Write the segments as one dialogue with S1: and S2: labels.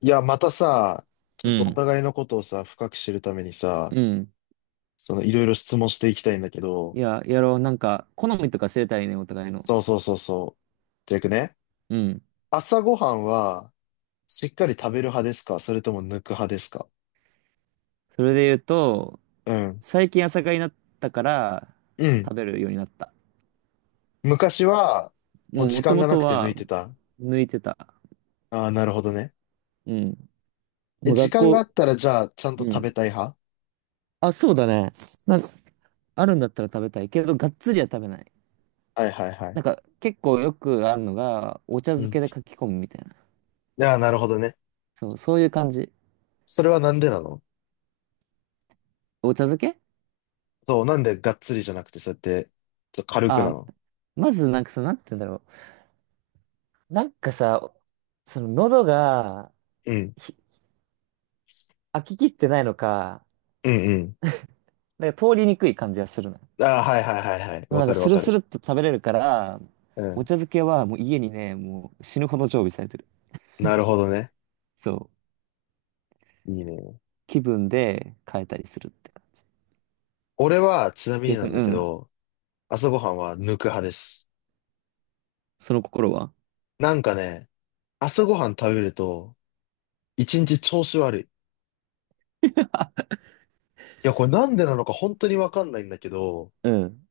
S1: いや、またさ、ち
S2: う
S1: ょっとお
S2: ん。
S1: 互いのことをさ、深く知るためにさ、
S2: うん。
S1: そのいろいろ質問していきたいんだけ
S2: い
S1: ど、
S2: や、やろう。なんか、好みとか知れたいね、お互いの。
S1: そうそうそうそう。じゃあ行くね。
S2: うん。
S1: 朝ごはんは、しっかり食べる派ですか、それとも抜く派ですか？
S2: それで言うと、
S1: うん。
S2: 最近朝霞になったから、
S1: うん。
S2: 食べるようになった。
S1: 昔は、もう
S2: もう、
S1: 時
S2: 元
S1: 間がなく
S2: 々
S1: て抜
S2: は、
S1: いてた。
S2: 抜いてた。
S1: ああ、なるほどね。
S2: うん。
S1: え、
S2: もう
S1: 時
S2: 学
S1: 間があ
S2: 校、
S1: ったら、じゃあ、ちゃんと
S2: う
S1: 食べ
S2: ん。
S1: たい派？
S2: あ、そうだね。なんか、あるんだったら食べたいけど、がっつりは食べない。
S1: はいはいはい。
S2: なんか、結構よくあるのが、お茶
S1: う
S2: 漬
S1: ん。
S2: けで書き込むみたいな。
S1: ああ、なるほどね。
S2: そう、そういう感じ。
S1: それはなんでなの？
S2: お茶漬け。
S1: そう、なんでがっつりじゃなくて、そうやって、ちょっと軽くな
S2: あ、
S1: の？
S2: まず、なんか、なんて言うんだろう。なんかさ、喉が、
S1: うん。
S2: ひ飽き切ってないのか、
S1: うんうん。
S2: なんか通りにくい感じがするの。で
S1: ああ、はいはいはいはい。
S2: も
S1: わ
S2: なん
S1: か
S2: か
S1: る
S2: ス
S1: わ
S2: ル
S1: か
S2: ス
S1: る。
S2: ルっと食べれるから、
S1: う
S2: お
S1: ん。
S2: 茶漬けはもう家にね、もう死ぬほど常備されてる。
S1: なるほどね。
S2: そう。
S1: いいね。
S2: 気分で変えたりするって感じ。
S1: 俺は、ちなみにな
S2: 逆
S1: ん
S2: に、
S1: だ
S2: う
S1: け
S2: ん。
S1: ど、朝ごはんは抜く派です。
S2: その心は？
S1: なんかね、朝ごはん食べると、一日調子悪い。い や、これなんでなのか本当にわかんないんだけど、
S2: うん。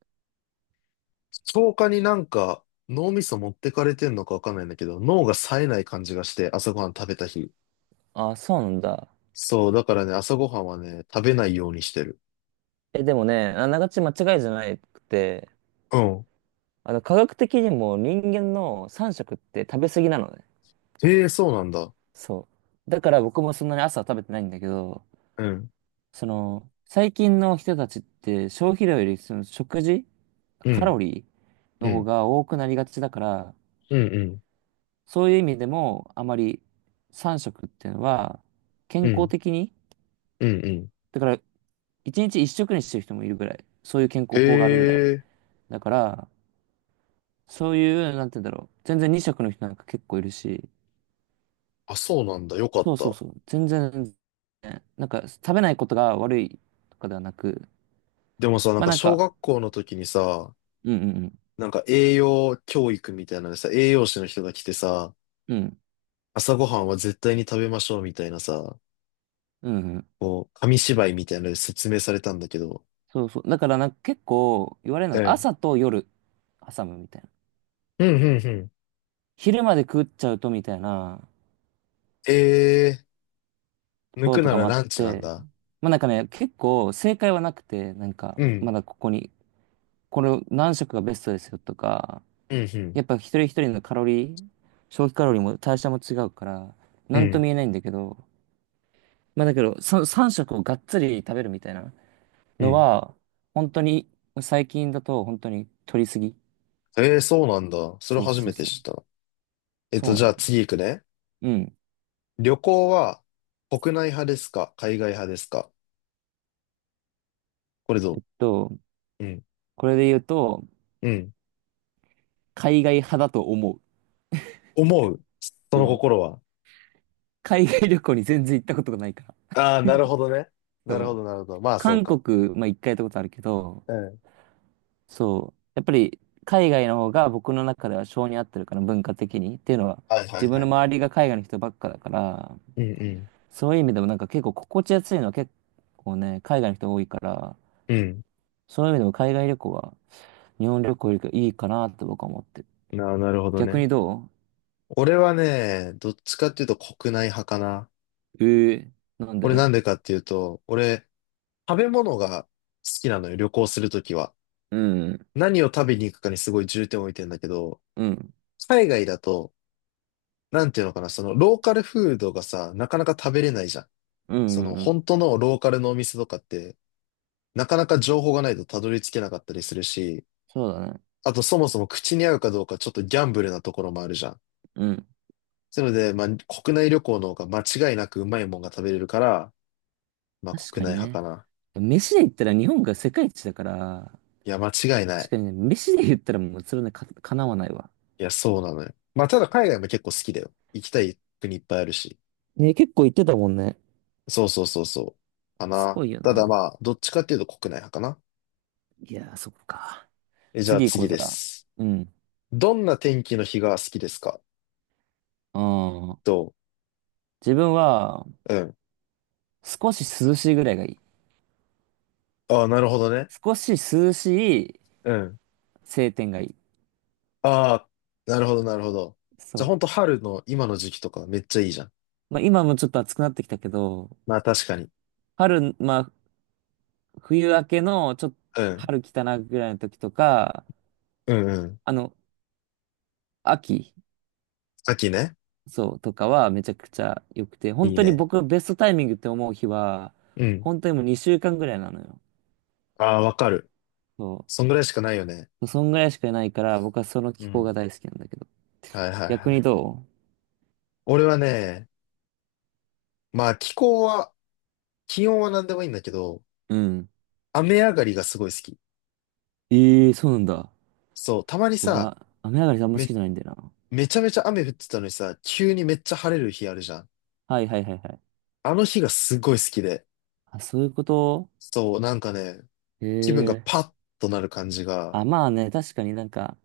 S1: 消化になんか脳みそ持ってかれてんのかわかんないんだけど、脳が冴えない感じがして、朝ごはん食べた日。
S2: あ、そうなんだ。
S1: そう、だからね、朝ごはんはね、食べないようにしてる。
S2: え、でもね、あながち間違いじゃなくて、
S1: うん。
S2: 科学的にも人間の3食って食べ過ぎなのね。
S1: へえ、そうなんだ。
S2: そう。だから僕もそんなに朝は食べてないんだけど、
S1: うん。
S2: 最近の人たちって消費量よりその食事、
S1: う
S2: カ
S1: ん。
S2: ロリー
S1: う
S2: の方
S1: ん。
S2: が多くなりがちだから、
S1: うんうん。
S2: そういう意味でもあまり3食っていうのは健
S1: う
S2: 康
S1: ん。
S2: 的に、
S1: うんうん。
S2: だから1日1食にしてる人もいるぐらい、そういう健
S1: へ
S2: 康法があるぐらい。
S1: え、
S2: だから、そういう、なんて言うんだろう、全然2食の人なんか結構いるし、
S1: あ、そうなんだ。よかっ
S2: そうそう
S1: た。
S2: そう、全然、なんか食べないことが悪いとかではなく、
S1: でもさ、なん
S2: まあ
S1: か
S2: なん
S1: 小
S2: か、
S1: 学校の時にさ、
S2: うんうん
S1: なんか栄養教育みたいなのでさ、栄養士の人が来てさ、
S2: うん、
S1: 朝ごはんは絶対に食べましょうみたいなさ、
S2: うん、うん、
S1: こう、紙芝居みたいなので説明されたんだけど。
S2: そうそう。だからなんか結構言われるの
S1: う
S2: が
S1: ん。
S2: 朝と夜挟むみたいな。
S1: うん、うん、うん。
S2: 昼まで食っちゃうとみたいな
S1: え
S2: と
S1: ー、抜
S2: ころ
S1: く
S2: と
S1: な
S2: か
S1: ら
S2: もあっ
S1: ランチなん
S2: て、
S1: だ。
S2: まあなんかね、結構正解はなくて、なんか
S1: う
S2: ま
S1: ん。
S2: だここに、これを何食がベストですよとか、
S1: うん、うん。
S2: やっぱ一人一人のカロリー、消費カロリーも代謝も違うから、
S1: う
S2: なんとも
S1: ん、
S2: 言えないんだけど、まあだけど、3食をがっつり食べるみたいな
S1: う
S2: の
S1: ん。
S2: は、本当に最近だと本当に取りすぎ。
S1: えー、そうなんだ。それ
S2: そう
S1: 初
S2: そ
S1: め
S2: う
S1: て
S2: そ
S1: 知っ
S2: う。
S1: た。えっ
S2: そう
S1: と、
S2: な
S1: じゃ
S2: の。
S1: あ次行くね。
S2: うん。
S1: 旅行は国内派ですか、海外派ですか？これど
S2: と
S1: う？うん。
S2: これで言うと、
S1: うん、
S2: 海外派だと思
S1: 思う。そ
S2: う。う
S1: の
S2: ん。
S1: 心は？
S2: 海外旅行に全然行ったことがないから。
S1: ああ、なるほどね。なる
S2: そ
S1: ほ
S2: う。
S1: ど、なるほど。まあ、そう
S2: 韓
S1: か。
S2: 国、まあ一回行ったことあるけど、
S1: うん。
S2: そう。やっぱり海外の方が僕の中では性に合ってるから、文化的に。っていうのは、
S1: はいは
S2: 自
S1: い
S2: 分
S1: は
S2: の
S1: い。
S2: 周りが海外の人ばっかだから、
S1: うん
S2: そういう意味でもなんか結構心地やすいのは結構ね、海外の人多いから、
S1: うん。うん。
S2: そういう意味でも海外旅行は日本旅行よりいいかなって僕は思ってる。
S1: な、なるほど
S2: 逆
S1: ね。
S2: にど
S1: 俺はね、どっちかっていうと国内派かな。
S2: うえー、なん
S1: これな
S2: で？
S1: んでかっていうと、俺、食べ物が好きなのよ、旅行するときは。
S2: うん。
S1: 何を食べに行くかにすごい重点を置いてんだけど、
S2: うん。
S1: 海外だと、なんていうのかな、そのローカルフードがさ、なかなか食べれないじゃん。
S2: う
S1: そ
S2: んう
S1: の
S2: んうん、
S1: 本当のローカルのお店とかって、なかなか情報がないとたどり着けなかったりするし、
S2: そうだね。
S1: あとそもそも口に合うかどうかちょっとギャンブルなところもあるじゃん。
S2: うん。
S1: なので、まあ、国内旅行の方が間違いなくうまいもんが食べれるから、まあ、
S2: 確
S1: 国
S2: か
S1: 内
S2: に
S1: 派か
S2: ね。
S1: な。
S2: 飯で言ったら日本が世界一だから、
S1: いや、間違いな
S2: 確
S1: い。
S2: かにね、飯で言ったらもうそれね、かなわないわ。
S1: いや、そうなのよ。まあ、ただ海外も結構好きだよ。行きたい国いっぱいあるし。
S2: ね、結構言ってたもんね。
S1: そうそうそうそう。か
S2: す
S1: な。
S2: ごいよ
S1: ただ
S2: な。
S1: まあ、どっちかっていうと国内派かな。
S2: いやー、そっか。
S1: え、じゃあ
S2: 次行こ
S1: 次
S2: うじ
S1: で
S2: ゃあ。
S1: す。
S2: うん。
S1: どんな天気の日が好きですか？
S2: ああ。
S1: と、
S2: 自分は、
S1: うん。
S2: 少し涼しいぐらいがいい。
S1: ああ、なるほどね。
S2: 少し涼しい
S1: うん。
S2: 晴天がいい。
S1: ああ、なるほど、なるほど。
S2: そ
S1: じゃあ、ほ
S2: う。
S1: んと春の今の時期とかめっちゃいいじゃん。
S2: まあ今もちょっと暑くなってきたけど、
S1: まあ確かに。
S2: 春、まあ冬明けのちょっと
S1: うん。
S2: 春来たなぐらいの時とか、
S1: うんうん。
S2: あの、秋。
S1: 秋ね。
S2: そう、とかはめちゃくちゃ良くて、本
S1: いい
S2: 当に
S1: ね。
S2: 僕ベストタイミングって思う日は、
S1: うん。
S2: 本当にもう2週間ぐらいなのよ。
S1: ああ、わかる。
S2: そ
S1: そんぐらいしかないよね。
S2: う。そんぐらいしかないから、僕はその
S1: う
S2: 気候
S1: ん。
S2: が大好きなんだけど。
S1: はいはい
S2: 逆
S1: は
S2: に
S1: い。
S2: ど
S1: 俺はね、まあ気候は、気温は何でもいいんだけど、
S2: う？うん。
S1: 雨上がりがすごい好き。
S2: ええー、そうなんだ。
S1: そう、たまに
S2: 僕
S1: さ、
S2: は雨上がりあんま好き
S1: め、
S2: じゃないんだよな。
S1: めちゃめちゃ雨降ってたのにさ、急にめっちゃ晴れる日あるじゃん。
S2: はいはいはいはい。
S1: あの日がすごい好きで。
S2: あ、そういうこと？
S1: そう、なんかね、
S2: へ
S1: 気分が
S2: え。
S1: パッとなる感じが。
S2: あ、まあね、確かになんか、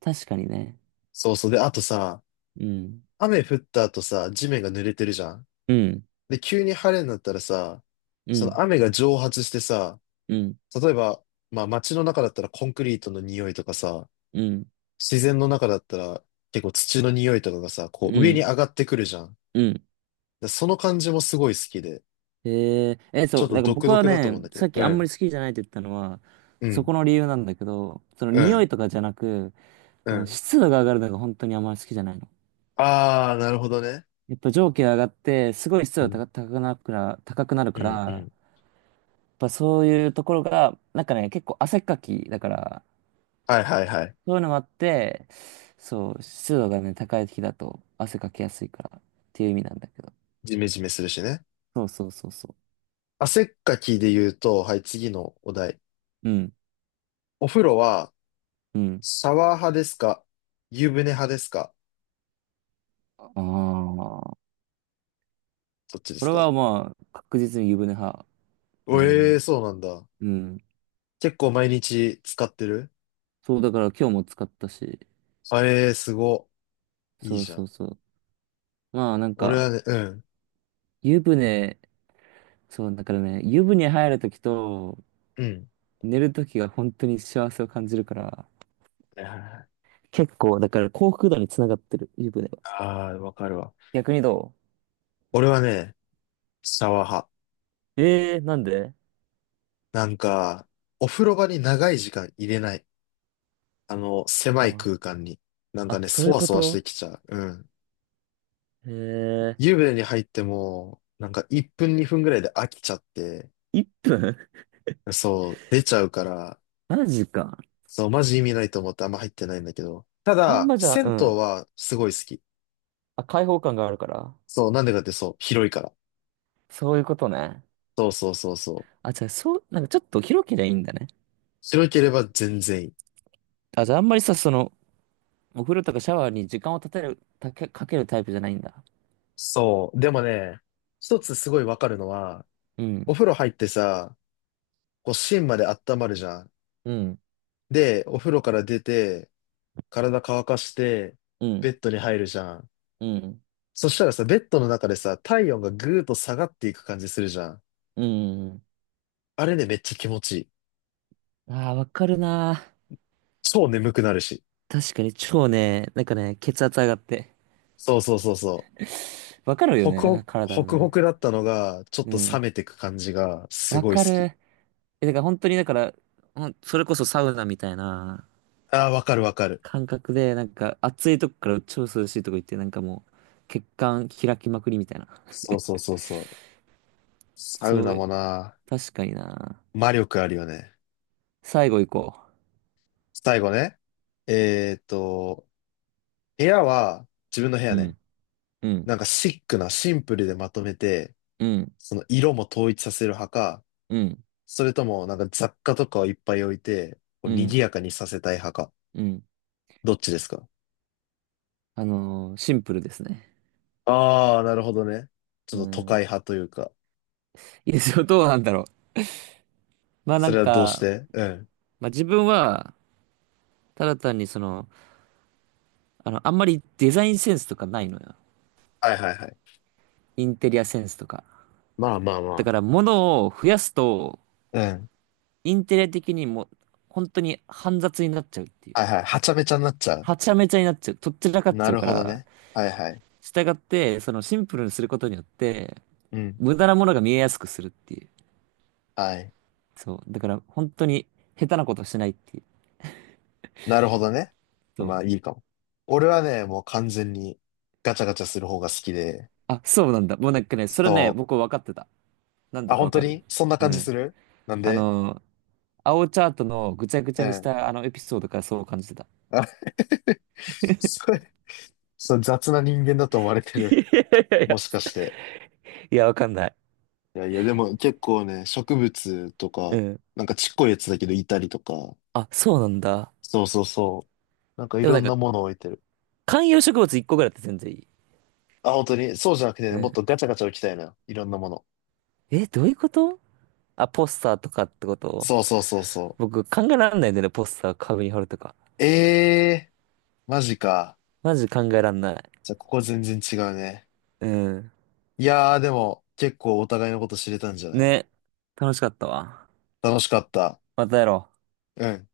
S2: 確かにね。
S1: そうそう。で、あとさ、
S2: うん。
S1: 雨降った後さ、地面が濡れてるじゃん。
S2: うん。
S1: で、急に晴れになったらさ、
S2: う
S1: その
S2: ん。
S1: 雨が蒸発してさ、
S2: うん。
S1: 例えば、まあ街の中だったらコンクリートの匂いとかさ、
S2: うん。
S1: 自然の中だったら結構土の匂いとかがさ、こ
S2: う
S1: う上に
S2: ん。
S1: 上がってくるじゃん。
S2: うん。
S1: でその感じもすごい好きで、ち
S2: そ
S1: ょっ
S2: う、
S1: と
S2: なんか
S1: 独
S2: 僕は
S1: 特だと思う
S2: ね、
S1: んだけ
S2: さ
S1: ど。
S2: っき
S1: う
S2: あんま
S1: ん、
S2: り好きじゃないって言ったのは、
S1: う
S2: そ
S1: ん、
S2: この理由なんだけど、その
S1: う
S2: 匂
S1: ん、
S2: いとかじゃなく、
S1: うん。
S2: 湿度が上がるのが本当にあんまり好きじゃないの。
S1: あー、なるほどね。
S2: やっぱ蒸気が上がって、すごい湿
S1: う
S2: 度
S1: ん、
S2: が高くなる
S1: う
S2: から、
S1: ん、う
S2: やっ
S1: ん。
S2: ぱそういうところが、なんかね、結構汗っかきだから、
S1: はいはいはい。
S2: そういうのもあって、そう、湿度がね、高い時だと汗かきやすいからっていう意味なんだけど。
S1: ジメジメするしね。
S2: そうそうそうそ
S1: 汗っかきで言うと、はい、次のお題。
S2: う。うん、
S1: お風呂は
S2: うん。
S1: シャワー派ですか、湯船派ですか？
S2: ああ、
S1: そっちで
S2: こ
S1: す
S2: れ
S1: か。
S2: はまあ、確実に湯船派。だ
S1: お
S2: ね、
S1: ええー、
S2: も
S1: そうなんだ。
S2: う。うん。
S1: 結構毎日使ってる？
S2: そう、だから今日も使ったし。
S1: あええー、すご。いい
S2: そう
S1: じゃ
S2: そう
S1: ん。
S2: そう。まあなん
S1: 俺
S2: か、
S1: はね、うん。
S2: 湯船、そう、だからね、湯船入るときと
S1: うん。
S2: 寝るときが本当に幸せを感じるから、
S1: はいはいはい。
S2: 結構、だから幸福度につながってる、湯船は。
S1: ああー、わかるわ。
S2: 逆にど
S1: 俺はね、シャワー派。
S2: うえー、なんで？
S1: なんか、お風呂場に長い時間入れない。あの、狭い空
S2: あ、
S1: 間に。なんか
S2: あ、
S1: ね、
S2: そう
S1: そ
S2: いう
S1: わ
S2: こ
S1: そわし
S2: と？
S1: てきちゃう。うん。
S2: えー、
S1: 湯船に入っても、なんか1分2分ぐらいで飽きちゃって、
S2: 1分？
S1: そう、出ちゃうから、
S2: マジか。
S1: そう、マジ意味ないと思ってあんま入ってないんだけど。た
S2: あん
S1: だ、
S2: まじゃあ、う
S1: 銭湯
S2: ん。
S1: はすごい好き。
S2: あ、開放感があるから。
S1: そう、なんでかって？そう、広いから。
S2: そういうことね。
S1: そうそうそうそう。
S2: あ、じゃあ、そう、なんかちょっと広けりゃいいんだね。
S1: 広ければ全然いい。
S2: あ、じゃあ、あんまりさ、お風呂とかシャワーに時間を立てる、たけ、かけるタイプじゃないんだ。
S1: そう。でもね、一つすごいわかるのは、
S2: う
S1: お
S2: ん、
S1: 風呂入ってさ、こう芯まで温まるじゃん。
S2: うん、
S1: で、お風呂から出て、体乾かして、
S2: う
S1: ベ
S2: ん、
S1: ッドに入るじゃん。
S2: うん、
S1: そしたらさ、ベッドの中でさ、体温がぐーっと下がっていく感じするじゃん。
S2: うん。
S1: あれね、めっちゃ気持ちいい。
S2: ああ、わかるな。
S1: 超眠くなるし。
S2: 確かに超ね、なんかね、血圧上がって。
S1: そうそうそうそう。
S2: わかるよ
S1: ホクホ
S2: ね、
S1: ク、
S2: 体
S1: ホ
S2: の
S1: クホ
S2: ね。
S1: クだったのが、ちょっ
S2: う
S1: と冷
S2: ん。
S1: めてく感じが、す
S2: わ
S1: ごい
S2: か
S1: 好き。
S2: る。え、だから本当に、だから、それこそサウナみたいな
S1: ああ、わかるわかる。
S2: 感覚で、なんか暑いとこから超涼しいとこ行って、なんかもう、血管開きまくりみたいな。
S1: そうそうそうそう。サウ
S2: そう
S1: ナ
S2: う、
S1: もな、
S2: 確かにな。
S1: 魔力あるよね。
S2: 最後行こ
S1: 最後ね。えーっと、部屋は自分の部
S2: う。
S1: 屋
S2: う
S1: ね。
S2: ん、うん、
S1: なんかシックな、シンプルでまとめて、
S2: うん、
S1: その色も統一させる派か、
S2: うん、
S1: それともなんか雑貨とかをいっぱい置いて、こう
S2: う
S1: 賑
S2: ん。
S1: やかにさせたい派か。
S2: うん。
S1: どっちですか？
S2: シンプルですね。
S1: ああー、なるほどね。ち
S2: う
S1: ょっと都会
S2: ん。
S1: 派というか。
S2: いいですよ。どうなんだろう。まあな
S1: そ
S2: ん
S1: れはどうし
S2: か、
S1: て？うん。
S2: まあ自分は、ただ単にあんまりデザインセンスとかないのよ。
S1: はいはいはい。
S2: インテリアセンスとか。
S1: まあまあ
S2: だ
S1: ま
S2: から物を増やすと、
S1: あ。うん。
S2: インテリア的にも、本当に煩雑になっちゃうっていう。
S1: はいはい。はちゃめちゃになっちゃう。
S2: はちゃめちゃになっちゃう。とっちらかっ
S1: な
S2: ちゃう
S1: る
S2: か
S1: ほど
S2: ら、
S1: ね。はいはい。
S2: 従って、そのシンプルにすることによって、
S1: うん。
S2: 無駄なものが見えやすくするっていう。
S1: はい。
S2: そう。だから本当に下手なことしないっていう。
S1: なるほどね。
S2: そ
S1: ま
S2: う。
S1: あいいかも。俺はね、もう完全にガチャガチャする方が好きで。
S2: あ、そうなんだ。もうなんかね、それね、
S1: そ
S2: 僕分かってた。なん
S1: う。
S2: で
S1: あ、
S2: か
S1: 本
S2: 分
S1: 当
S2: かる？
S1: にそんな
S2: う
S1: 感じ
S2: ん。
S1: する？なん
S2: あ
S1: で？
S2: の、青チャートのぐちゃぐち
S1: う
S2: ゃにし
S1: ん。
S2: たあのエピソードからそう感じてた。
S1: あ、 それ、そう、雑な人間だと思われて
S2: い
S1: る。
S2: やいやい
S1: も
S2: や。
S1: しかして。
S2: いや、わかんない。
S1: いやいや、でも結構ね、植物と
S2: う
S1: か、
S2: ん。
S1: なんかちっこいやつだけどいたりとか。
S2: あ、そうなんだ。
S1: そうそうそう。なんかい
S2: でも
S1: ろ
S2: なん
S1: ん
S2: か、
S1: なものを置いてる。
S2: 観葉植物1個ぐらいだって全然いい。
S1: あ、本当にそうじゃなくて
S2: う
S1: ね、もっ
S2: ん。
S1: とガチャガチャ置きたいな。いろんなもの。
S2: え、どういうこと？あ、ポスターとかってこと？
S1: そうそうそうそ
S2: 僕考えらんないんだよね、ポスター壁に貼るとか。
S1: う。ええー、マジか。
S2: マジ考えらんない。
S1: じゃあ、ここ全然違うね。
S2: うん。
S1: いやー、でも、結構お互いのこと知れたんじゃない？
S2: ね。楽しかったわ。
S1: 楽しかった。
S2: またやろう。
S1: うん。